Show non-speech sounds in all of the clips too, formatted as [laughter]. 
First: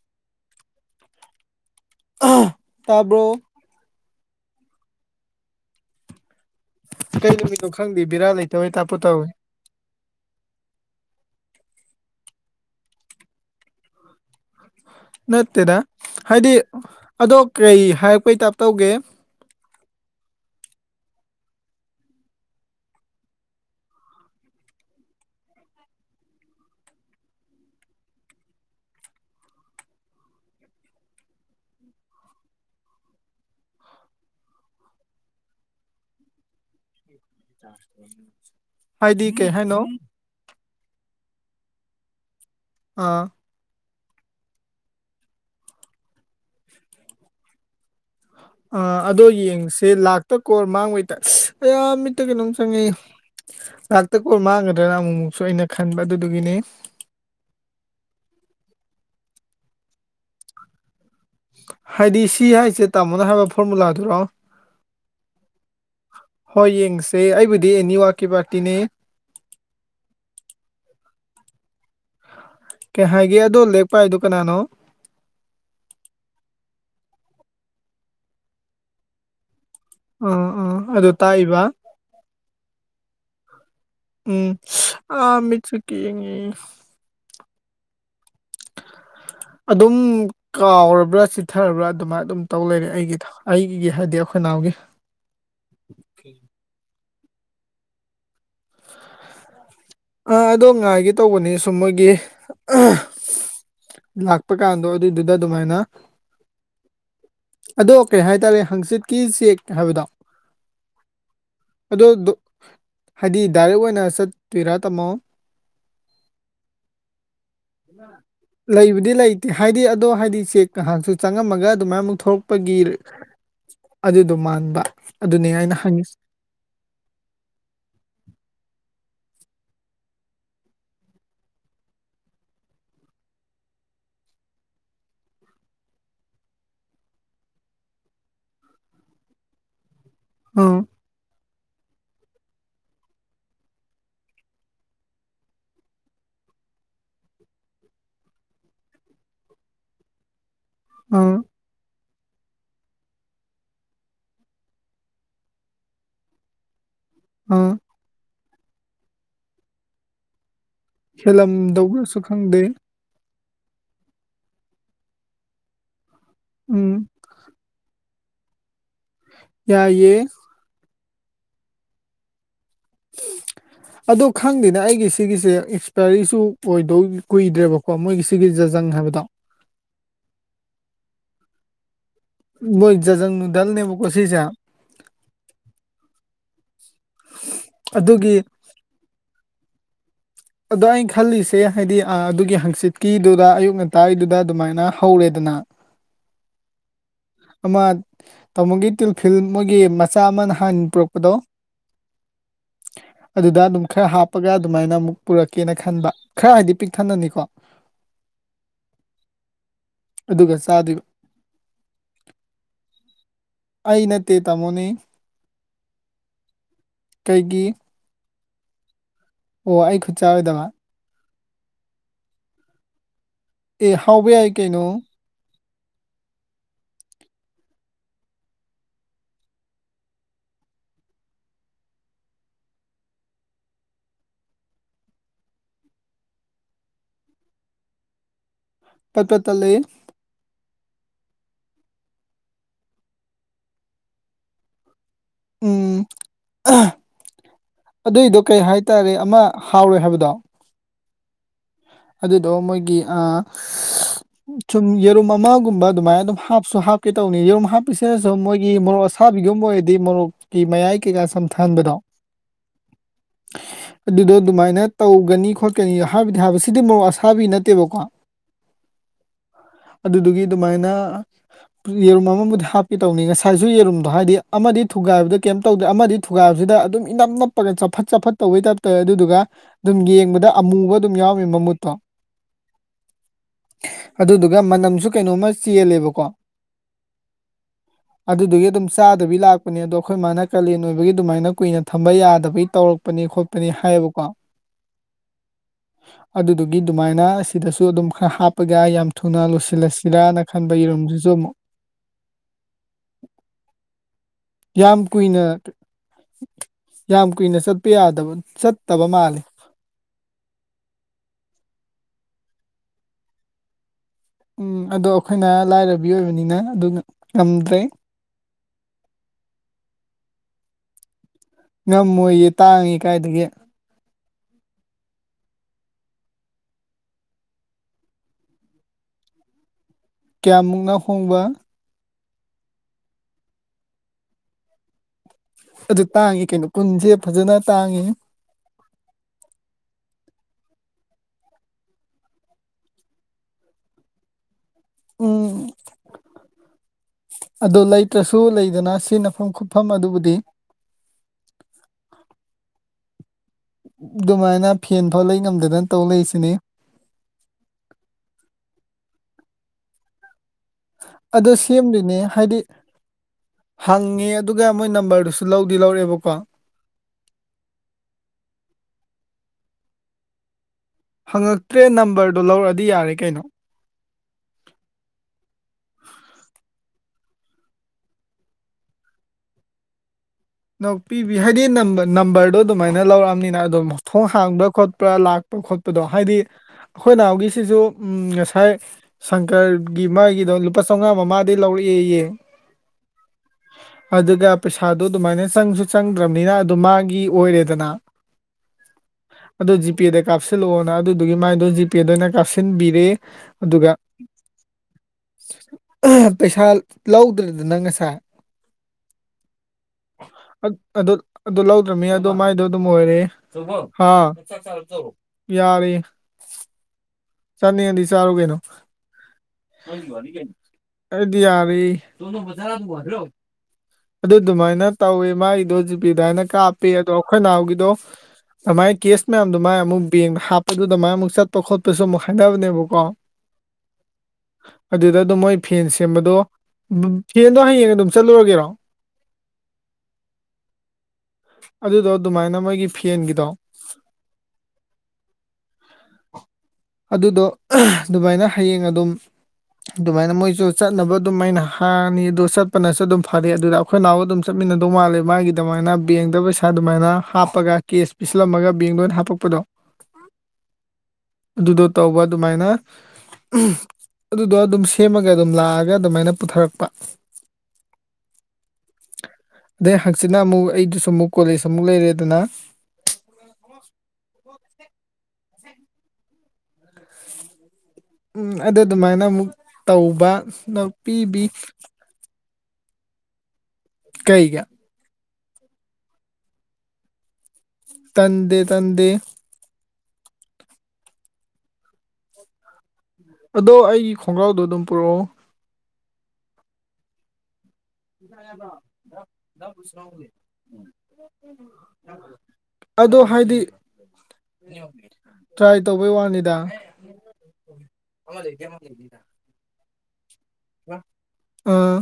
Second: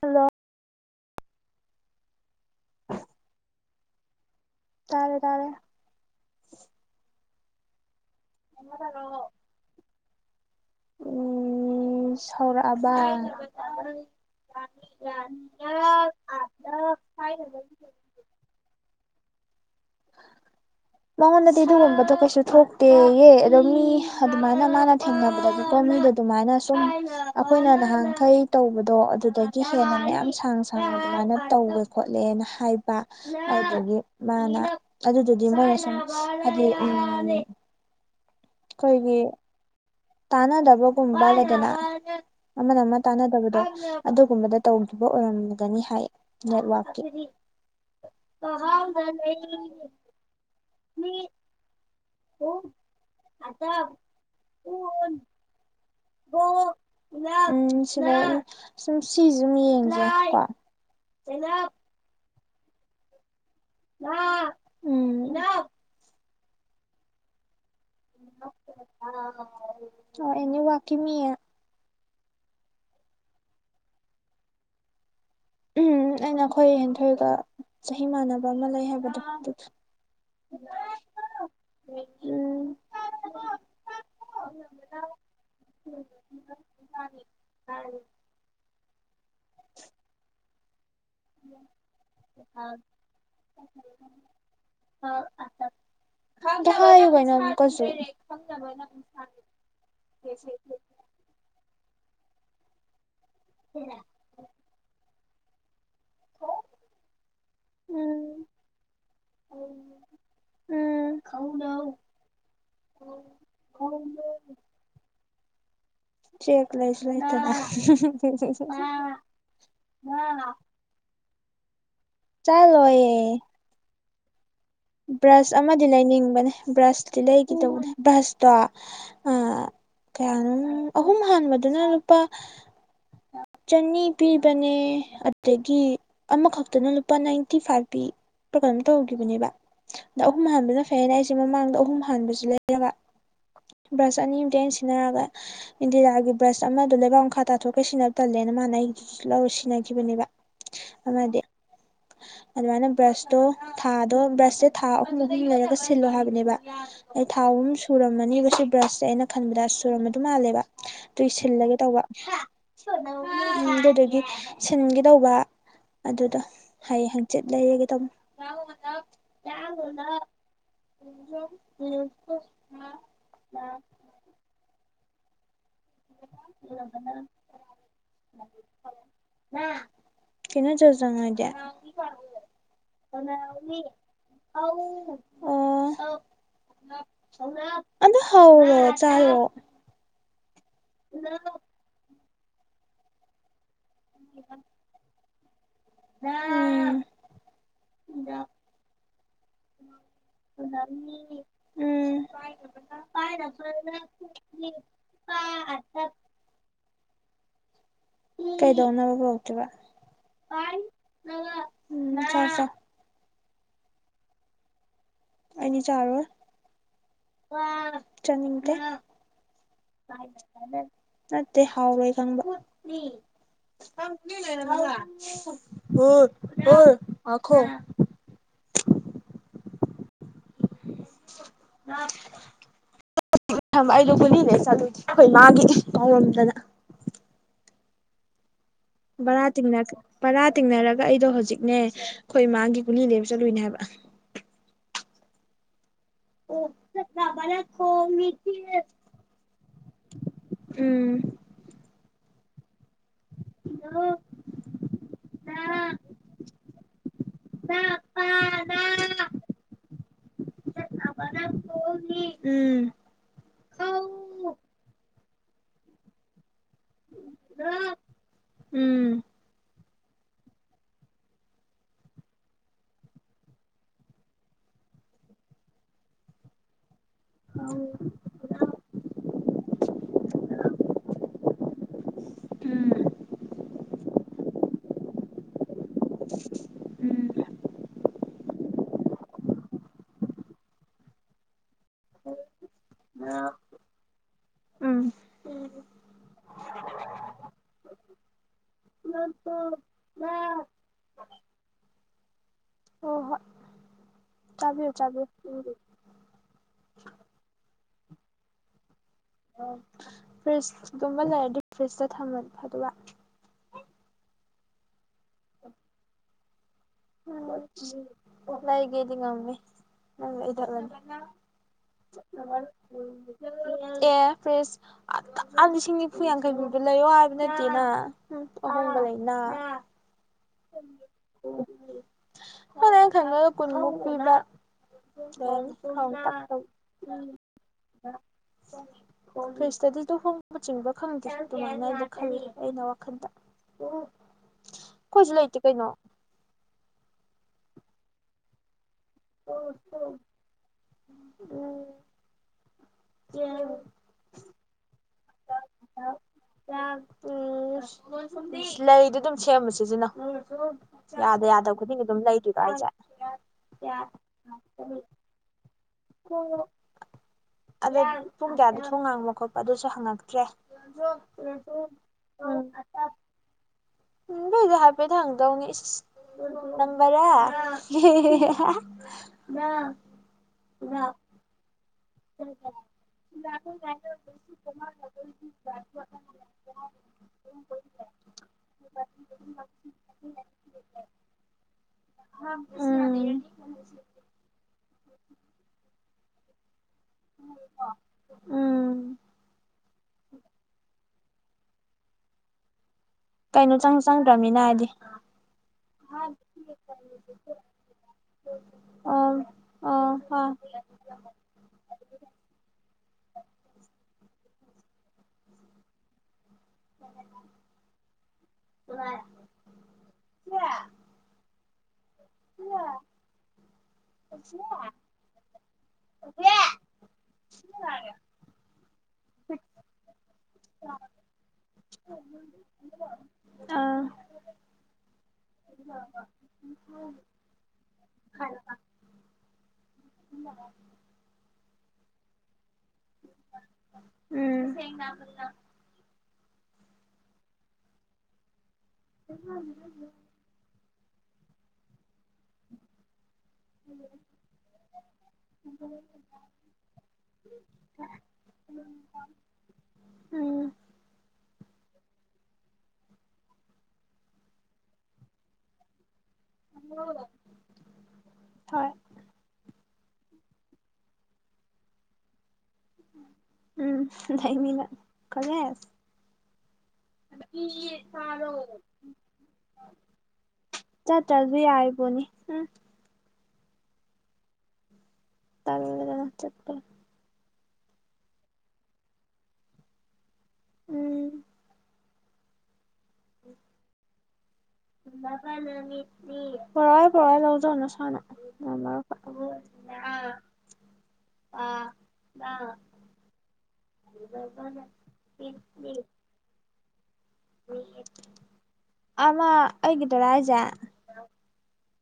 ꯍꯜꯂꫭ ꯑ ꯇꯥꯕꯔꫭ ꯇꯥꯔꯦ ꯇꯥꯔꯦ ꯑꯇꯩ ꯅꯨꯃꯤꯠꯇꯣ ꯈꯪꯗꯦ ꯕꯤꯔꯥ ꯂꯩꯇꯧꯋꯦ ꯇꯥꯞꯄꯨ ꯇꯧꯏꯤ ꯁꯥꯎꯔꯛꯑꯕ ꯅꯠꯇꯦꯗ ꯍꯥꯏꯗꯤ ꯑꯗꯣ ꯀꯩ ꯍꯥꯏꯔꯛꯄꯩ ꯇꯞ ꯇꯧꯒꯦ [unintelligible] ꯃꯉꯣꯟꯗꯗꯤ ꯑꯗꯨꯒꯨꯝꯕꯗꯣ ꯀꯩꯁꯨ ꯊꯣꯛꯇꯦꯌꯦ ꯑꯗꯣ ꯃꯤ ꯑꯗꯨꯃꯥꯏꯅ ꯃꯥꯅ ꯊꯦꯡꯅꯕꯗꯗꯒꯤ ꯀꯣ ꯑꯗꯨꯗ ꯑꯗꯨꯃꯥꯏꯅ ꯁꯨꯝ ꯑꯩꯈꯣꯏꯅ ꯅꯍꯥꯟꯈꯩ ꯇꯧꯕꯗꯣ ꯑꯗꯨꯗꯒꯤ ꯍꯦꯟꯅ ꯃꯌꯥꯝ ꯁꯥꯡ ꯁꯥꯡ ꯑꯗꯨꯃꯥꯏꯅ ꯇꯧꯋꯦ ꯈꯣꯠꯂꯦꯅ ꯍꯥꯏꯕ ꯑꯗꯨꯗꯒꯤ ꯃꯥꯅ ꯑꯗꯨꯗꯨꯗꯤ ꯃꯣꯏꯅ ꯁꯨꯝ ꯍꯥꯏꯗꯤ ꯎ ꯍꯥꯏꯗꯤ ꯀꯩ ꯍꯥꯏꯅꯣ ꯇꯥꯟꯅꯗꯕꯒꯨꯝꯕ ꯂꯩꯗꯅ ꯑꯃꯅ ꯑꯃ ꯑꯥ ꯇꯥꯟꯅꯗꯕꯗꯣ ꯑꯗꯨꯒꯨꯝꯕꯗ ꯇꯧꯈꯤꯕ ꯑꯣꯏꯔꯝꯒꯅꯤ ꯍꯥꯏꯌꯦ ꯅꯦꯠꯋꯥꯛꯀꯤ ꯑ ꯑꯗꯣ ꯌꯦꯡꯁꯦ ꯂꯥꯛꯇ ꯀꯣꯜ ꯃꯥꯡꯉꫭꯏꯗ ꯏꯁ ꯑꯌꯥ ꯃꯤꯠꯇ ꯀꯩꯅꯣꯝ ꯆꯪꯉꯛꯑꯦ ꯂꯥꯛꯇ ꯀꯣꯜ ꯃꯥꯡꯒꯗ꯭ꯔ ꯑꯃꯨ ꯃꯨꯛꯁꯨ ꯑꯩꯅ ꯈꯟꯕ ꯑꯗꯨꯗꯨꯒꯤꯅꯦ ꯒꫭꯛ ꯉꯔꯥꯡꯎꯝ ꯁꯤꯟꯅꯅꯤ ꯁꯨꯝ ꯁꯤꯖꯨꯝ ꯌꯦꯡꯖꯤꯔꯄ [unintelligible] ꯆꯩꯅꯞ ꯀꯤ ꯍꯥꯏꯁꯦ ꯇꯥꯃꯣꯅ ꯍꯥꯏꯕ ꯐꯣꯝꯃꯨꯂꯥꯗꯨꯔꯣ ꯎꯝ ꯑꯣ ꯍꯣꯏ ꯌꯦꯡꯁꯦ ꯑꯩꯕꯨꯗꯤ ꯑꯦꯅꯤ ꯋꯥꯛꯀꯤ ꯄꯥꯔꯇꯤꯅꯦ ꯑꯦꯅꯤ ꯋꯥꯛꯀꯤꯃꯤ ꯀꯩ ꯍꯥꯏꯒꯦ ꯑꯗꯣ ꯂꯥꯏꯔꯤꯛ ꯄꯥꯏꯗꫭ ꯀꯅꯥꯅꯣ ꯎꯝ ꯑꯩꯅ ꯑꯩꯈꯣꯏ ꯍꯦꯟꯊꯣꯏꯒ ꯆꯍꯤ ꯃꯥꯟꯅꯕ ꯑꯃ ꯂꯩ ꯍꯥꯏꯕꯗꫭ ꯑꯗꯨꯗꯨ ꯎꯝ ꯎꯝ ꯑꯗꯨ ꯇꯥꯛꯏꯕ ꯎꯝ ꯎꯝ ꯏꯁ ꯑꯥ ꯃꯤꯠꯁꯦ ꯀꯦꯡꯉꯦ ꯇꯥꯔꯦ ꯑꯗꯨꯝ ꯀꯥꯎꯒ ꯕ꯭ꯔ ꯆꯨꯊꯔꯕ꯭ꯔꯥ ꯑꯗꯨꯃꯥꯏ ꯑꯗꯨꯝ ꯇꯧ ꯂꯩꯔꯦ ꯑꯩꯒꯤꯗꫭ ꯑꯩꯒꯤꯒꯤ ꯍꯥꯏꯗꯤ ꯑꯈꯣꯏꯅꯥꯎꯒꯤ [unintelligible] ꯑꯗꯨ ꯍꯥꯏꯌꯨ ꯀꯩꯅꫭ ꯑꯃꯨꯛꯀ ꯍꯧꯖꯤꯛ [unintelligible] ꯑ ꯑꯗꯣ ꯉꯥꯏꯒꯦ ꯇꯧꯕꯅꯦ ꯁꯨꯝ ꯃꯣꯏꯒꯤ ꯑ ꯂꯥꯛꯄ ꯀꯥꯟꯗꯣ ꯑꯗꯨꯏꯗꯨꯗ ꯑꯗꯨꯃꯥꯏꯅ ꯍꫭ ꯑꯗꯣ ꯀꯩ ꯍꯥꯏ ꯇꯥꯔꯦ ꯍꯪꯆꯤꯠꯀꯤ ꯆꯦꯛ ꯍꯥꯏꯕꯗꯣ ꯎꯝ ꯑꯗꯨꯗꯨ ꯍꯥꯏꯗꯤ ꯗꯥꯏꯔꯦꯛ ꯑꯣꯏꯅ ꯆꯠꯇꯣꯏꯔꯥ ꯇꯝꯃꯣ ꯆꯦꯛ ꯂꯩꯁꯨ ꯂꯩꯇꯅ ꯂꯩꯕꯨꯗꯤ ꯂꯩꯇꯦ ꯍꯥꯏꯗꯤ ꯑꯗꯣ ꯍꯥꯏꯗꯤ ꯆꯦꯛ ꯉꯍꯥꯛꯁꯨ ꯆꯪꯉꯝꯃꯒ ꯑꯗꯨꯃꯥꯏ ꯃꯨꯛ ꯊꯣꯛꯄꯒꯤ ꯆꯠꯂꯣꯏꯌꯦ ꯑꯗꯨꯗꯣ ꯃꯥꯟ ꯕ꯭ꯔꯁ ꯑꯃꯗꯤ ꯂꯩꯅꯤꯡꯕꯅꯦ ꯕ꯭ꯔꯁꯇꯤ ꯂꯩꯒꯦꯇꯧꯕꯅꯦ ꯕ꯭ꯔꯁꯇꯣ ꯑ ꯀꯌꯥꯅꯣ ꯑꯍꯨꯝ ꯍꯥꯟꯕꯗꯨꯅ ꯂꯨꯄꯥ ꯆꯅꯤ ꯄꯤꯕꯅꯦ ꯑꯗꯒꯤ ꯑꯃꯈꯛꯇꯅ ꯂꯨꯄꯥ ꯅꯥꯏꯟꯇꯤ ꯐꯥꯏꯛ ꯄꯤ ꯄꯤꯛꯄꯔ ꯀꯩꯅꯣꯝ ꯇꯧꯉꯤꯕꯅꯦꯕ ꯑꯗꫭ ꯑꯍꯨꯝ ꯑꯥ ꯑꯍꯥꯟꯕꯅ ꯐꯩ ꯌꯦꯅ ꯑꯩꯁꯦ ꯃꯃꯥꯡꯗ ꯑ ꯑꯍꯨꯝ ꯍꯥꯟꯕꯁꯨ ꯂꯩꯌꯦꯕ ꯕ꯭ꯔꯁ ꯑꯅꯤ ꯑꯨꯇ ꯑꯩꯅ ꯁꯤꯖꯤꯟꯅꯔꯒ ꯏꯟꯗꯤꯔꯥꯒꯤ ꯕ꯭ꯔꯁ ꯑꯃꯗ ꯂꯩꯕꯥꯛ ꯃꯈꯥ ꯇꯥꯊꯣꯛꯀ ꯁꯤꯟꯅꯕ ꯇꯜꯂꯦꯅ ꯃꯅ ꯂ ꯆꯅꯥꯈꯤꯈꯤꯕꯅꯦꯕ ꯑꯥ ꯑꯃꯗꯤ ꯑꯗꯨꯃꯥꯏꯅ ꯕ꯭ꯔꯁꯇꯣ ꯊꯥꯗꯣ ꯕ꯭ꯔꯁ ꯁꯦ ꯊꯥ ꯑꯍꯨꯝ ꯑꯍꯨꯝ ꯂꯩꯔꯒ ꯁꯤꯜꯂꯣ ꯍꯥꯏꯕꯅꯦꯕ ꯑꯩ ꯊꯥ ꯑꯍꯨꯝ ꯑꯥ ꯁꯨꯔꯝꯃꯅꯤ ꯁꯤ ꯕ꯭ꯔꯁꯁꯦ ꯑꯩꯅ ꯈꯟꯕꯗ ꯁꯨꯔꯝꯕ ꯑꯗꯨ ꯃꯥꯜꯂꯦꯕ ꯇꯨꯏ ꯁꯤꯜꯂꯒꯦ ꯇꯧꯕ ꯍꯦꯜꯂꯝꯗꯧꯕ꯭ꯔꯁꯨ ꯈꯪꯗꯦ꯫ ꯑꯗꯨꯗꯒꯤ ꯁꯤꯟꯒꯦ ꯇꯧꯕ ꯑꯗꯨꯗꯣ ꯎꯝ ꯍꯌꯦꯡ ꯍꯪꯆꯤꯠ ꯂꯩꯔꯒꯦ ꯇꯧꯕꯅꯤ ꯌꯥꯑ [unintelligible] ꯑ ꯈꯪꯗꯦꯅꯦ ꯑꯩꯒꯤ ꯁꯤꯒꯤꯁꯦ ꯀꯔꯤꯁꯨ ꯑꯣꯏꯗꯧ ꯀꯨꯏꯗ꯭ꯔꯦꯕꯀꯣ ꯃꯣꯏꯒꯤ ꯁꯤꯒꯤ ꯖꯖꯪ ꯍꯥꯏꯕꯗꯣ ꯀꯩꯅ ꯆꯔꯖꯅꯣꯗꯌꯥ ꯎꯝ [unintelligible] ꯑꫭ ꯁꯧꯅꯞ ꯁꯧꯅꯞ ꯑꯗꯨ ꯑꯗꯨꯒꯤ ꯍꯧꯔꯖꯦ ꯍꯥꯏꯔꫭ ꯑꯗꯣ ꯑꯩꯅ ꯈꯜꯂꯤꯁꯦ ꯍꯥꯏꯗꯤ ꯑꯩ ꯑꯗꯨꯒꯤ ꯍꯪꯆꯤꯠꯀꯤꯗꯨꯔ ꯑꯌꯨꯛ ꯉꯟꯇꯥꯏꯒꯤꯗꯨꯗ ꯑꯗꯨꯃꯥꯏꯅ ꯍꯧꯔꯦ ꯑꯗꯨꯅ ꯎꯝ ꯑꯃ ꯇꯥꯃꯣꯒꯤ ꯇꯤꯜꯐꯤꯜ ꯃꯣꯏꯒꯤ ꯃꯥ ꯎꯅꯞꯅꯤ ꯎꯝ ꯄꯥꯏꯕꯅ ꯑꯗꯨꯗ ꯑꯗꯨꯝ ꯄꯥꯏꯕꯅ ꯈꯔ ꯐꯤꯛ ꯍꯥꯞꯄꯒ ꯐꯤꯛ ꯑꯗꯨꯃꯥꯏꯅ ꯑꯃꯨꯛ ꯄꯨꯔꯛꯀꯦꯅ ꯈꯟꯕ ꯈꯔ ꯍꯥꯏꯗꯤ ꯄꯤꯛꯊꯟꯅꯅꯤꯀꯣ ꯀꯩꯗꯧꯅꯕꯒ ꯍꯨꯔꯛ ꯇꯨꯕ ꯑꯗꯨꯒ ꯄꯥꯏ ꯆꯥꯗꯣꯏꯕ ꯁꯧꯅꯞ ꯎꯝ ꯆꯥꯎ ꯆꯥꯎ ꯑꯩ ꯅꯠꯇꯦ ꯇꯥꯃꯣꯅꯤ ꯑꯩꯅꯤ ꯆꯔ ꯀꯩꯒꯤ ꯑꯣꯏ ꯆꯅꯤꯡꯗ ꯑꯣ ꯑꯩ ꯈꯨꯠ ꯆꯥꯔꯣꯏꯗꯕ ꯅꯦ ꯍꯥꯎꯔꯣꯏ ꯈꯪꯕ ꯑꯦ ꯍꯥꯎꯕ ꯌꯥꯏ ꯀꯩꯅꯣ ꯍ ꯍ ꯑꯈꯣ ꯑ ꯑꯩꯗꯣ ꯒꯨꯂꯤꯅꯦꯈꯣꯏ ꯃꯥꯒꯤ ꯄꯥꯎꯔꯝꯗꯅ ꯄꯠ ꯄꯠ ꯔ ꯇꯠꯂꯦ ꯇꯤꯡꯅꯕꯔꯥ ꯇꯤꯡꯅꯔꯛ ꯑꯩꯗꯣ ꯍꯧꯖꯤꯛꯅꯦ ꯑꯩꯈꯣꯏ ꯃꯥꯒꯤ ꯀꯨꯂꯤ ꯂꯩꯕ ꯆꯠꯂꯨꯏꯅꯦ ꯍꯥꯏꯕ ꯎꯝ ꯑꯣ ꯆ ꯑꯗꯨꯏꯗꯣ ꯀꯩ ꯍꯥꯏꯇꯥꯔꯦ ꯑꯃ ꯍꯥꯎꯔꯣꯏ ꯍꯥꯏꯕꯗꯣ ꯎꯝ ꯑꯗꯨꯗꯣ ꯃꯣꯏꯒꯤ ꯁꯨꯝ ꯌꯦꯔꯨꯝ ꯑꯃꯒꯨꯝꯕ ꯑꯗꯨꯃꯥꯏꯅ ꯑꯗꯨꯝ ꯍꯥꯞꯁꯨ ꯍꯥꯞꯀꯦ ꯇꯧꯅꯤ ꯌꯦꯔꯨꯝ ꯍꯥꯞꯄꯤꯁꯤꯅ ꯁꯨꯝ ꯃꯣꯏꯒꯤ ꯃꯣꯔꯣꯛ ꯑꯁ ꯕꯤꯉꯨꯝꯕꯗꯤ ꯃ ꯃꯌꯥꯏ ꯀꯩꯀꯥ ꯆꯝꯊꯍꯟꯕꯗꯣ ꯎꯝ ꯑꯗꯨꯗꯣ ꯑꯗꯨꯃꯥꯏꯅ ꯇꯧ ꯇꯧꯒꯅꯤ ꯈꯣꯠꯀꯅꯤ ꯍꯥꯏꯕꯗꯤ ꯍꯥꯏ ꯁꯤꯗꯤ ꯃ ꯑꯁꯥꯕꯤ ꯅꯠꯇꯦꯕꯀꯣ ꯎꯝ ꯑꯗꯨꯗꯨꯒꯤ ꯑꯗꯨꯃꯥꯏꯅ ꯌꯦꯔꯨꯝ ꯑꯃꯕꯨꯗꯤ ꯍꯥꯞꯀꯦ ꯇꯧꯅꯤ ꯉꯁꯥꯏꯁꯨ ꯌꯦꯔꯨꯝꯗꯣ ꯍꯥꯏꯗꯤ ꯑꯃꯗꯤ ꯊꯨꯒꯥꯏꯕꯗ ꯀꯩꯝ ꯇꯧꯗꯦ ꯑꯃꯗꯤ ꯊꯨꯒꯥꯏꯕꯁꯤꯗ ꯑꯗꯨꯝ ꯏ ꯅꯝ ꯅꯞꯄꯒ ꯆꯐꯠ ꯆꯐꯠ ꯇꯧꯕꯩ ꯇꯥꯏꯞꯇꯧꯋ ꯑꯗꯨꯗꯨꯒ ꯑꯗꯨꯝ ꯌꯦꯡꯕꯗ ꯑꯃꯨꯕ ꯑꯗꯨꯝ ꯌꯥꯎꯔꯝꯃꯤ ꯃꯃꯨꯠꯇꯣ ꯎꯝ ꯑꯗꯨꯗꯨꯒ ꯃꯅꯝꯁꯨ ꯀꯩꯅꯣꯝꯃ ꯆꯦꯜꯂꯦꯕꯀꯣ ꯎꯝ ꯑꯗꯨꯗꯨꯒꯤ ꯑꯗꯨꯝ ꯆꯥꯗꯕꯤ ꯂꯥꯛꯄꯅꯦ ꯑꯗꯣ ꯑꯩꯈꯣꯏ ꯃꯥꯅ ꯀꯥꯂꯦꯟ ꯑꯣꯏꯕꯒꯤ ꯑꯗꯨꯃꯥꯏꯅ ꯀꯨꯏꯅ ꯊꯝꯕ ꯌꯥꯗꯕꯒꯤ ꯇꯧꯔꯛꯄꯅꯤ ꯈꯣꯠꯄꯅꯤ ꯍꯥꯏꯌꯦꯕꯀꯣ ꯎꯝ ꯑꯗꯨꯗꯨꯒꯤ ꯑꯗꯨꯃꯥꯏꯅ ꯑꯁꯤꯗꯁꯨ ꯑꯗꯨꯝ ꯈꯔ ꯍꯥꯞꯄꯒ ꯌꯥꯝ ꯊꯨꯅ ꯂꯣꯏꯁꯤꯜꯂꯁꯤꯔꯅ ꯈꯟꯕꯔ ꯆꯁꯤꯁꯨ ꯍ ꯍꯣꯏ ꯆꯥꯕꯤꯌꯨ ꯌꯥꯝ ꯆꯥꯕꯤꯌꯨ ꯀꯨꯏꯅ ꯎꯝ ꯌꯥꯝ ꯀꯨꯏꯅ ꯆꯠꯄ ꯌꯥꯗꯕ ꯆꯠ ꯐ ꯂ ꯐ ꯊꯃꯟ ꯐ ꯑꯗꯨꯒ ꯎꯝ ꯑꯗꯣ ꯑꯩꯈꯣꯏꯅ ꯂꯥꯏꯔꯕꯤ ꯑꯣꯏꯕꯅꯤꯅ ꯑꯗꯨꯅ ꯎ ꯉꯝꯗ꯭ꯔꯦ ꯑꯣꯂꯒꯦꯗꯤꯒꯝꯃꯤ ꯏ [inaudible] [unintelligible] ꯉꯝꯃꯣꯏꯌꯦ ꯇꯥꯡꯉꯤ ꯀꯥꯏꯗꯒꯤ ꯐ꯭ꯔꯦꯁ ꯂꯤꯁꯤꯡ ꯅꯤꯐꯨ ꯌꯥꯡꯈꯩ ꯄꯤꯕ ꯂꯩꯌꯣ ꯍꯥꯏꯕ ꯅꯠꯇꯦꯅ ꯑꯍꯣꯡꯕ ꯂꯩꯅ ꯑ ꯀꯌꯥꯃꯨꯛꯅ ꯍꯣꯡꯕ ꯑ ꯀꯪꯗ ꯄꯨꯟ ꯄꯤꯕ ꯂꯩꯔꯝꯅꯤ ꯑꯗꯨ ꯇꯥꯡꯉꯤ ꯀꯩꯅꯣ ꯀꯨꯟꯁꯦ ꯐꯖꯅ ꯇ ꯐꯁꯇꯗꯤ ꯇ ꯍ ꯆꯤꯡꯕ ꯈꯪꯗꯦ ꯑꯗꯨꯃꯥꯏꯅ ꯑꯩꯅ ꯈꯜꯂꯤ ꯑꯩꯅ ꯋꯥꯈꯟꯗ ꯀꯣꯏꯁꯨ ꯂꯩꯇꯦ ꯀꯩꯅꯣ ꯑꯗꯨꯣ ꯂꯩꯇ꯭ꯔꯁꯨ ꯂꯩꯗꯅ ꯁꯤꯅꯐꯝ ꯈꯨꯠꯐꯝ ꯑꯗꯨꯕꯨꯗꯤ ꯣꯃꯥꯏꯅꯥ ꯐ ꯎꯝ ꯂꯩꯗꯤ ꯁꯦꯝꯕꯁꯤꯁꯤꯅ ꯑ ꯁꯦꯝꯗꯣꯏꯅꯦ ꯍꯥꯏꯗꯤ ꯍꯥꯏꯁꯦ ꯍꯪꯉꯦ ꯑꯗꯨꯒ ꯃꯣꯏ ꯅꯝꯕꯔꯗꯨꯁꯨ ꯂꯧꯒ ꯑꯗꯩ ꯄꯨꯡ ꯀꯌꯥꯗ ꯊꯣꯡ ꯉꯥꯡꯕ ꯈꯣꯠꯄ ꯑꯗꯨꯁꯨ ꯍꯪꯉꯛꯇ꯭ꯔꯦ ꯍꯪꯉꯛꯇ꯭ꯔꯦ ꯅꯝꯕꯔꯗꯨꯣ ꯂꯧꯔꯛꯑꯗꯤ ꯌꯥꯔꯦ ꯀꯩꯅꯣ ꯎ ꯑꯗꯨꯗꯣ ꯍꯥꯏꯐꯦꯠꯇ ꯍꯪꯗꯧꯅꯤ ꯅꯪ ꯔ ꯅꯣꯛꯄꯤꯕꯤ ꯍꯥꯏꯗꯤ ꯑꯦ ꯅꯝꯕꯔ ꯅꯝꯕꯔꯗꯣ ꯑꯗꯨꯃꯥꯏꯅ ꯂꯧꯔꯛꯑꯕꯅꯤꯅ ꯑꯗꯣ ꯊꯣꯡ ꯍꯥꯡꯕ꯭ꯔꯥ ꯈꯣꯠꯄ꯭ꯔꯥ ꯂꯥꯛꯄ ꯈꯣꯠꯄꯗꯣ ꯍꯥꯏꯗꯤ ꯑꯩꯈꯣꯏ ꯅꯍ ꯍꯧꯒꯤꯁꯤꯁꯨ ꯉꯁꯥꯏ ꯁꯪꯀꯔꯒꯤ ꯃꯥꯒꯤꯗꯣ ꯂꯨꯄꯥ ꯆꯥꯝꯃꯉꯥ ꯃꯃꯥꯗꯒꯤ ꯂꯧꯔꯛꯏ ꯎꯝ ꯑꯗꯨꯒ ꯄꯩꯁꯥꯗꯣ ꯑꯗꯨꯃꯥꯏꯅ ꯆꯪꯁꯨ ꯆꯪꯗ꯭ꯔꯕꯅꯤꯅ ꯑꯗꯨ ꯃꯥꯒꯤ ꯑꯣꯏꯔꯦꯗꯅ ꯎꯝ ꯑꯗꯨ ꯖꯤꯄꯦꯗ ꯀꯥꯞꯁꯤꯜꯂꯛꯑꯣꯅ ꯑꯗꯨꯒꯤ ꯃꯥꯏꯗꯣ ꯖꯤꯄꯦꯗ ꯑꯣꯏꯅ ꯀꯥꯞꯁꯤꯟꯕꯤꯔꯦ ꯀꯩꯅꯣ ꯑꯗꯨꯒ ꯆꯪ ꯆꯪꯗ꯭ꯔꯕꯅꯤꯅ ꯍꯥꯏꯗꯤ ꯄꯩꯁꯥ ꯂꯧꯗ꯭ꯔꯦꯗꯅ ꯉꯁꯥꯏ ꯑ ꯑ ꯑꯗꯨ ꯑꯗꯨ ꯂꯧꯗ꯭ꯔꯕꯃꯤ ꯑꯗꯨ ꯃꯥꯏꯗꯣ ꯑꯗꯨꯝ ꯑꯣꯏꯔꯦ ꯌꯥꯔꯦ ꯆꯥꯅꯤꯡꯉꯗꯤ ꯆꯥꯔꯨ ꯀꯩꯅꯣ ꯑꯩꯗꯤ ꯌꯥꯔꯤ ꯇꯣꯅ ꯃꯥ ꯊꯨ ꯋꯥꯗ꯭ꯔꯣ ꯑꯗꯨ ꯑꯗꯨꯃꯥꯏꯅ ꯇꯧꯋꯦ ꯃꯥꯒꯤꯗꯣ ꯖꯤꯄꯤꯗ ꯍꯥꯏꯅ ꯀꯥꯞꯄꯦ ꯑꯗꯣ ꯑꯩꯈꯣꯏ ꯅꯅꯥꯍꯎꯒꯤꯗꯣ ꯑꯗꯨꯃꯥꯏ ꯀꯦꯁ ꯃꯌꯥꯝꯗꯣ ꯃꯥꯏ ꯑꯃꯨꯛ ꯕꯦꯡ ꯍꯥꯞꯄꯗꯨꯗ ꯃ ꯑꯃꯨꯛ ꯆꯠꯄ ꯈꯣꯠꯄꯁꯨ ꯑꯃꯨꯛ ꯈꯅꯕꯅꯦꯕꯀꯣ [inaudible] ꯑꯗꯨꯗ ꯑꯗꯨꯝ ꯃꯣꯏ ꯐꯦꯟ ꯁꯦꯝꯕꯗꯣ ꯐꯦꯟꯗꯣ ꯍꯌꯦꯡ ꯑꯗꯨꯝ ꯆꯠꯂꯨꯔꯒꯦꯔꯣ ꯏ ꯑꯗꯨꯗꯣ ꯑꯗꯨꯃꯥꯏꯅ ꯃꯣꯏꯒꯤ ꯐꯦꯟꯒꯤꯗꯣ ꯠꯇ ꯑꯗꯨꯗꯣ ꯑꯗꯨꯃꯥꯏꯅ ꯍꯌꯦꯡ ꯑꯗꯨꯝ ꯑꯗꯨꯃꯥꯏꯅ ꯃꯣꯏꯁꯨ ꯆꯠꯅꯕ ꯑꯗꯨ ꯃꯥꯏꯅ ꯍꯥꯅꯤ ꯑꯗꯨ ꯆꯠꯄꯅꯁꯨ ꯑꯗꯨꯝ ꯐꯔꯦ ꯑꯗꯨꯗ ꯑꯩꯈꯣꯏ ꯅꯥꯎ ꯑꯗꯨꯝ ꯆꯠꯃꯤꯟꯅꯗꯧ ꯃꯥꯜꯂꯦ ꯃꯥꯒꯤ ꯑꯗꯨꯃꯥꯏꯅ ꯕꯦꯡꯗ ꯄꯩꯁꯥ ꯑꯗꯨꯃꯥꯏꯅ ꯍꯥꯞꯄꯒ ꯀꯦꯁ ꯄꯤꯁꯜꯂꯝꯃꯒ ꯕꯦꯡꯗꯣꯏ ꯍꯥꯞꯄꯛꯄꯗꯣ ꯎꯝ ꯑꯗꯨꯗꯣ ꯇꯧꯕ ꯑꯗꯨꯃꯥꯏꯅ ꯑꯗꯨꯗꯣ ꯑꯗꯨꯝ ꯁꯦꯝꯃꯒ ꯑꯗꯨꯝ ꯂꯥꯛꯑꯒ ꯑꯗꯨꯃꯥꯏꯅ ꯄꯨꯊꯔꯛꯄ ꯍꯣꯏ ꯑꯗꯩ ꯍꯪꯆꯤꯠꯅ ꯑꯃꯨꯛ ꯑꯩꯗꯨꯁꯨ ꯑꯃꯨꯛ ꯀꯣꯂꯦꯖ ꯑꯃꯨꯛ ꯂꯩꯔꯦꯗꯅ ꯎꯝ ꯂꯩꯅꯤ ꯅꯪ ꯀꯣꯂꯦꯁ ꯑ [unintelligible] ꯎꯝ ꯑꯗꯨ ꯑꯗꯨꯃꯥꯏꯅ ꯑꯃꯨꯛ ꯇꯧꯕꯄꯤꯕꯤ ꯆꯠꯇ꯭ꯔꯁꯨ ꯌꯥꯔꯤꯕꯣꯅꯤ ꯎꯝ ꯀꯩꯒ ꯇꯜꯂꯦꯗꯅ ꯆꯠꯄ ꯇꯟꯗꯦ ꯇꯟꯗꯦ ꯎꯝ ꯑꯗꯣ ꯑꯩꯒꯤ ꯈꯣꯡꯒ꯭ꯔꯥꯎꯗꯨ ꯄꯨꯏ ꯄꯨꯏ ꯂꯧꯖꯅ ꯅꯁꯥꯅ ꯉꯝꯃꯔꯣꯏ [unintelligible] ꯑꯗꯣ ꯍꯥꯏꯗꯤ ꯇ꯭ꯔꯥꯏ ꯇꯧꯕꯩ ꯋꯥꯅꯤꯗ ꯑꯃ ꯂꯩ ꯑꯃ ꯂꯩꯗ ꯑꯩꯒꯤꯗꯥꯔ ꯍꯥꯏꯁꯦ ꯑꯥ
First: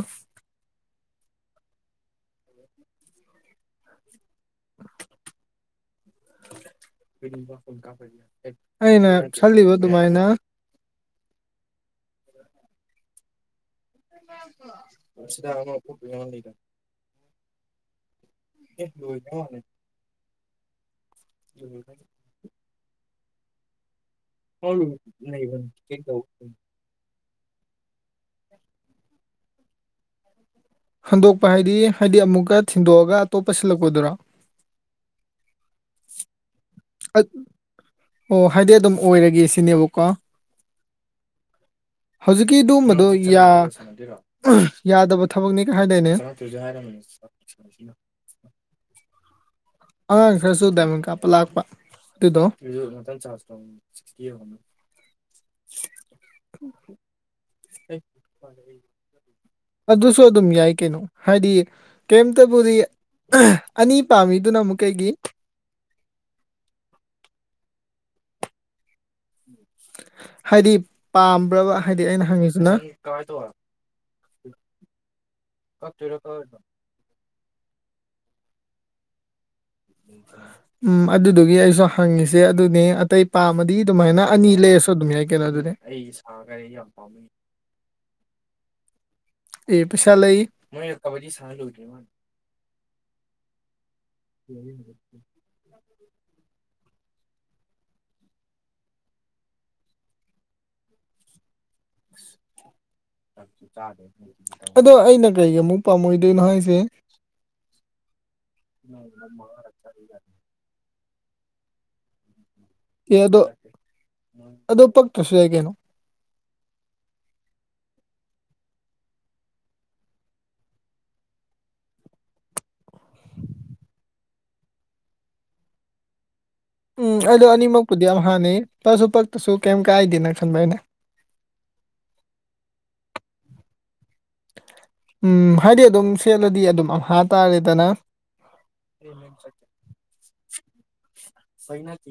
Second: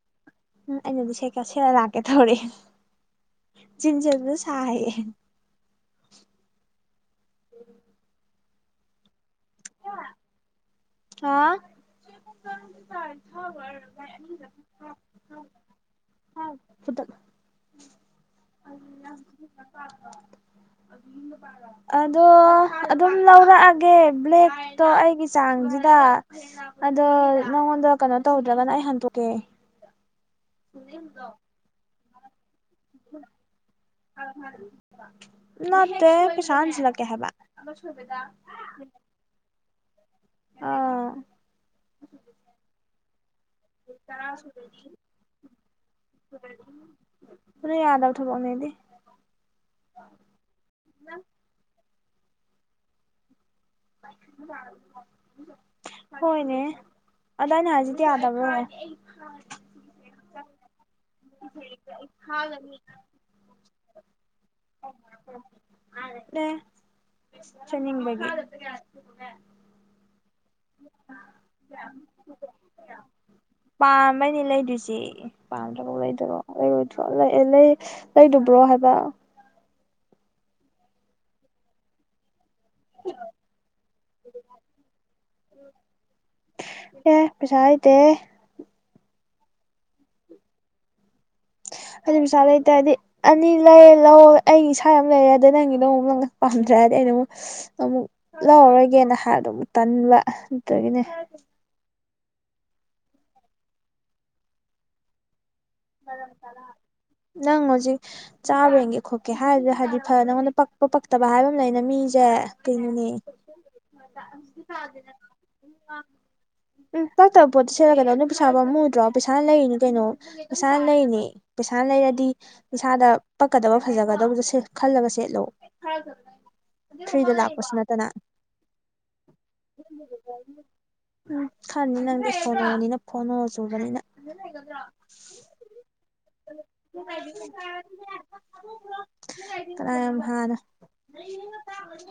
ꯎ ꯑꯩꯩꯅꯗꯤ ꯁꯦꯠꯀꯁꯤ ꯁꯦꯠꯂ ꯂꯛꯀꯦ ꯊꯧꯔꯤ ꯖꯤꯟ ꯁꯦꯠꯄꯗꯣ ꯁꯥ ꯌꯦ ꯑꯩꯅ ꯆꯂꯤꯕ ꯑꯗꯨꯃꯥꯏꯅ ꯍꯥ [inaudible] ꯑꯦ ꯂꯣꯏꯃꯦꯜꯂꯦꯗ ꯑꯗꯣ ꯑꯗꯨꯝ ꯂꯧꯔꯛꯑꯒꯦ ꯕ꯭ꯂꯦꯛꯇꯣ ꯑꯩꯒꯤ ꯆꯥꯡꯁ ꯑꯗꯣ ꯅꯪꯉꯣꯟꯗ ꯀꯩꯅꯣ ꯇꯧꯗ꯭ꯔꯒꯅ ꯑꯩ ꯍꯟꯗꯣꯛꯀꯦ ꯍꯟꯗꯣꯛꯄ ꯍꯥꯏꯗꯤ ꯍꯥꯏꯗꯤ ꯑꯃꯨꯛꯀ ꯁꯤꯟꯗꯣꯛꯑꯒ ꯑꯇꯣꯞꯄ ꯁꯤꯜꯂꯛꯄꯗꯨꯔꯣ ꯇꯦ ꯑꯣ ꯍꯥꯏꯗꯤ ꯑꯗꯨꯝ ꯑꯣꯏꯔꯒꯦ ꯁꯤꯅꯦꯕꯀꯣ ꯑꯥ ꯍꯧꯖꯤꯛꯀꯤ ꯑꯗꯨꯃꯗꯣ ꯌꯥꯗꯕ ꯊꯕꯛꯅꯤ ꯀꯥꯏꯗꯅꯤ ꯑꯗꯨ [unintelligible] ꯑꯉꯥꯡ ꯈꯔꯁꯨ ꯗꯥꯏꯃꯥꯟ ꯀꯥꯞꯄ ꯂꯥꯛꯄ ꯑꯗꯨꯗꯣ ꯍꯣꯏꯅꯦ ꯗꯣ ꯑꯩꯅ ꯍꯥꯏꯖꯤꯗꯤ ꯌꯥꯗꯕꯔꯣ ꯑꯗꯨꯁꯨ ꯑꯗꯨꯝ ꯌꯥꯏ ꯀꯩꯅꯣ ꯍꯥꯏꯗꯤ ꯀꯩꯝꯇꯕꯨꯗꯤ ꯑꯅꯤ ꯄꯥꯝꯃꯤꯗꯨꯅ ꯑꯃꯨꯛ ꯀꯩꯒꯤ ꯑꯦ ꯁꯦꯠꯅꯤꯡꯕꯒꯤ ꯍꯥꯏꯗꯤ ꯄꯥꯝꯕ꯭ꯔꯕ ꯍꯥꯏꯗꯤ ꯑꯩꯅ ꯍꯪꯉꯤꯁꯤꯅ ꯄꯥꯝꯝꯕꯅꯦ ꯂꯩꯗꯣꯏꯁꯦ ꯄꯥꯝꯗꯐꯥꯎ ꯂꯩꯗ꯭ꯔꯣ ꯂꯩꯔꯣꯏꯗ꯭ꯔꯣ ꯂꯩ ꯂꯩ ꯂꯩꯗꯕ꯭ꯔꯣ ꯍꯥꯏꯕ ꯎꯝ ꯑꯗꯨꯗꯨꯒꯤ ꯑꯩꯁꯨ ꯍꯪꯉꯁꯤ ꯁꯦ ꯑꯗꯨꯅꯦ ꯑꯇꯩ ꯄꯥꯝꯃꯗꯤ ꯑꯗꯨꯃꯥꯏꯅ ꯑꯅꯤ ꯂꯩꯔꯁꯨ ꯑꯗꯨꯝ ꯌꯥ ꯀꯩꯅꯣ ꯑꯗꯨꯅꯦ ꯑꯩ ꯌꯥꯝꯒꯤ ꯑꯦ ꯄꯩꯁꯥ ꯂꯩꯇꯦꯍꯦ ꯑꯦ ꯄꯩꯁꯥ ꯂꯩ ꯍꯥꯏꯗꯤ ꯄꯩꯁꯥ ꯂꯩꯇꯗꯤ ꯍꯥꯏꯗꯤ ꯑꯅꯤ ꯂꯧ ꯂꯧ ꯑꯩ ꯏꯁꯥ ꯑꯃ ꯂꯩꯔꯦ ꯑꯗ ꯅꯪꯒꯤꯗꯣ ꯄꯥꯝꯗ꯭ꯔꯦ ꯍꯥꯏꯔꯗꯤ ꯑꯩꯅ ꯑꯃꯨꯛ ꯑꯃꯨꯛ ꯂꯧꯔꯔꯣꯏꯒꯦꯅ ꯍꯥꯏꯗꯣ ꯑꯃꯨꯛ ꯇꯟꯕ ꯅꯦ ꯑꯗꯣ ꯑꯩꯅꯪ ꯄꯥ ꯃꯔꯤꯗ ꯅꯍꯣꯏꯁꯦ ꯅꯪ ꯍꯧꯖꯤꯛ ꯆꯥꯕꯦꯟꯒꯦ ꯈꯣꯠꯀꯦ ꯍꯥꯏꯔꯗꯤꯦ ꯍꯥꯏꯗꯤ ꯐ ꯅꯪꯉꯣꯟꯗ ꯄꯛꯄ ꯐꯠꯇꯕ ꯍꯥꯏꯕ ꯑꯃ ꯂꯩꯅ ꯃꯤꯁꯦ ꯇꯅꯦ ꯑꯦ ꯑꯗꯣ ꯑꯗꯣ ꯄꯛꯇ꯭ꯔꯁꯨ ꯌꯥꯏ ꯀꯩꯅꯣ ꯎꯝ ꯄꯥꯛꯇꯕ ꯄꯣꯠꯇ ꯁꯦꯠꯛꯀꯗꯧ ꯅ ꯄꯩꯁꯥ ꯐꯝꯃꯨꯗ꯭ꯔꯣ ꯄꯩꯁꯥꯅ ꯂꯩꯔꯤꯅꯤ ꯀꯩꯅꯣ ꯄꯩꯁꯥ ꯂꯩꯅꯦ ꯄꯩꯁꯥ ꯂꯩꯔꯗꯤ ꯄꯥꯗ ꯄꯛꯀꯗꯕ ꯐꯖꯒꯗꯕꯗ ꯈꯜꯂꯒ ꯁꯦꯠꯂꯣ ꯍ ꯆ ꯎꯝ ꯑꯩꯗꯣ ꯑꯅꯤꯃꯛꯄꯨꯗꯤ ꯌꯥꯝ ꯍꯥꯟꯅꯩ ꯄꯁꯨ ꯄꯛꯇꯁꯨ ꯀꯩꯝ ꯀꯥꯏꯗꯦꯅ ꯈꯟꯕ ꯑꯩꯅ ꯎꯝ ꯈꯔꯅꯤ ꯅꯪꯗꯤ ꯁꯣꯟꯕꯅꯤꯅ ꯐꯣꯟ ꯑꯣꯏ ꯆꯨꯕꯅꯤꯅ ꯎꯝ ꯍꯥꯏꯗꯤ ꯑꯗꯨꯝ ꯁꯦꯠꯂꯗꯤ ꯑꯗꯨꯝ ꯑꯝꯍꯥ ꯇꯥꯔꯦꯗꯅ ꯑ ꯊꯔ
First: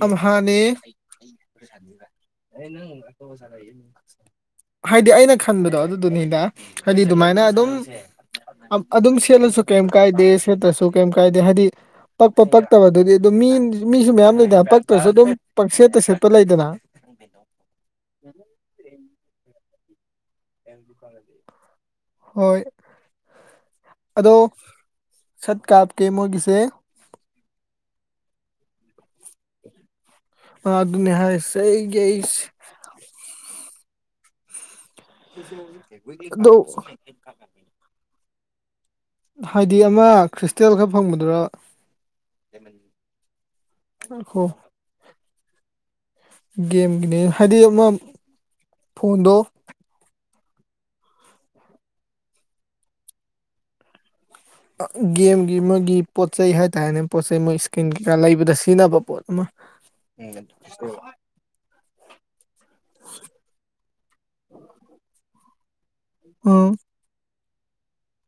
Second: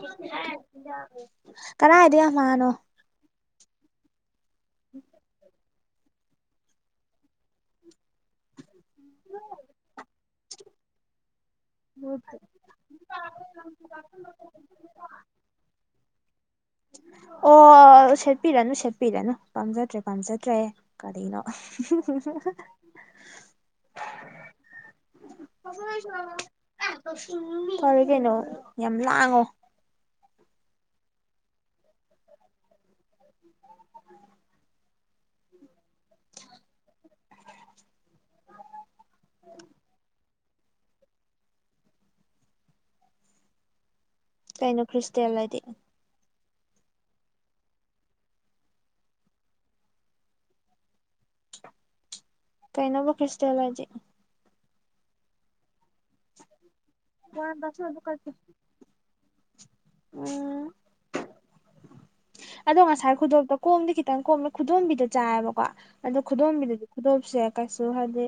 ꯑꯝꯍꯅꯤ ꯀꯗꯥꯏꯗ ꯌꯥꯝ ꯍꯥꯅꯣ ꯑꯩ ꯅꯀ ꯁ ꯍꯥꯏꯗꯤ ꯑꯩꯅ ꯈꯟꯕꯗꯣ ꯑꯗꯨꯗꯨꯅꯤꯅ ꯍꯥꯏꯗꯤ ꯑꯗꯨꯃꯥꯏꯅ ꯑꯗꯨꯝ ꯑꯗꯨꯝ ꯁꯦꯠꯂꯁꯨ ꯀꯩꯝ ꯀꯥꯏꯗꯦ ꯁꯦꯠꯇ꯭ꯔꯁꯨ ꯀꯩꯝ ꯀꯥꯏꯗꯦ ꯍꯥꯏꯗꯤ ꯄꯛꯄ ꯄꯛꯇꯕ ꯑꯗꯨꯗꯤ ꯑꯗꯨ ꯃꯤ ꯃꯤꯁꯨ ꯃꯌꯥꯝ ꯂꯩꯗꯅ ꯄꯛꯇ꯭ꯔꯁꯨ ꯑꯗꯨꯝ ꯄꯛ ꯁꯦꯠꯇ ꯁꯦꯠꯄ ꯂꯩꯗꯅ ꯑ ꯁꯦꯠꯄꯤꯔꯅꯨ ꯁꯦꯠꯄꯤꯔꯅ ꯄꯥꯝꯖꯗ꯭ꯔꯦ ꯄꯥꯟꯖꯗ꯭ꯔꯦ ꯀꯔꯤꯩꯅꯣ ꯍꯣꯏ ꯑꯗꯣ ꯁꯠ ꯀꯥꯞ ꯀꯦ ꯃꯒꯤꯁꯦ ꯐꯔꯦ ꯀꯩꯅꯣ ꯌꯥꯝ ꯂꯥꯡꯉꯣ ꯑꯗꯅ ꯍꯥꯏ ꯁꯩ ꯌꯁꯤ ꯑꯗꯨꯣ ꯍꯥꯏꯗꯤ ꯑꯃ ꯈ꯭ꯔꯤꯁꯇꯦꯜ ꯈꯔ ꯐꯪꯒꯗ꯭ꯔꯥ ꯀꯩꯅꯣ ꯈ꯭ꯔꯤꯁꯇꯦꯜ ꯍꯥꯏꯗꯤ ꯒꯦꯝꯒꯤꯅꯦ ꯍꯥꯏꯗꯤ ꯑꯃ ꯐꯣꯟꯗꯣ ꯀꯩꯅꯩꯅꯣꯕꯨ ꯐꯦꯁꯇꯦꯂꯖꯤꯦ ꯒꯦꯝꯒꯤ ꯃꯥꯒꯤ ꯄꯣꯠ ꯆꯩ ꯍꯥꯏꯇꯥꯔꯦꯅꯦ ꯄꯣꯠ ꯆꯩꯩ ꯃꯣꯏ ꯏꯁꯀꯤꯟ ꯀꯩꯀꯥ ꯂꯩꯕꯗ ꯁꯤꯖꯤꯟꯅꯕ ꯄꯣꯠ ꯑꯃ ꯎꯝ ꯑꯗꯣ ꯉꯁꯥꯏ ꯈꯨꯗꯣꯞꯇ ꯀꯣꯝꯗꯤ ꯈꯤꯇꯪ ꯀꯣꯝꯃꯦ ꯈꯨꯗꯣꯝꯕꯤꯗ ꯆꯥꯏꯑꯕꯀꯣ ꯀ ꯑꯗ ꯑ ꯈꯨꯗꯣꯝꯕꯤꯗꯗꯤ ꯈꯨꯗꯣꯝꯁꯦ ꯀꯩꯁꯨ ꯍꯥꯏꯗꯤ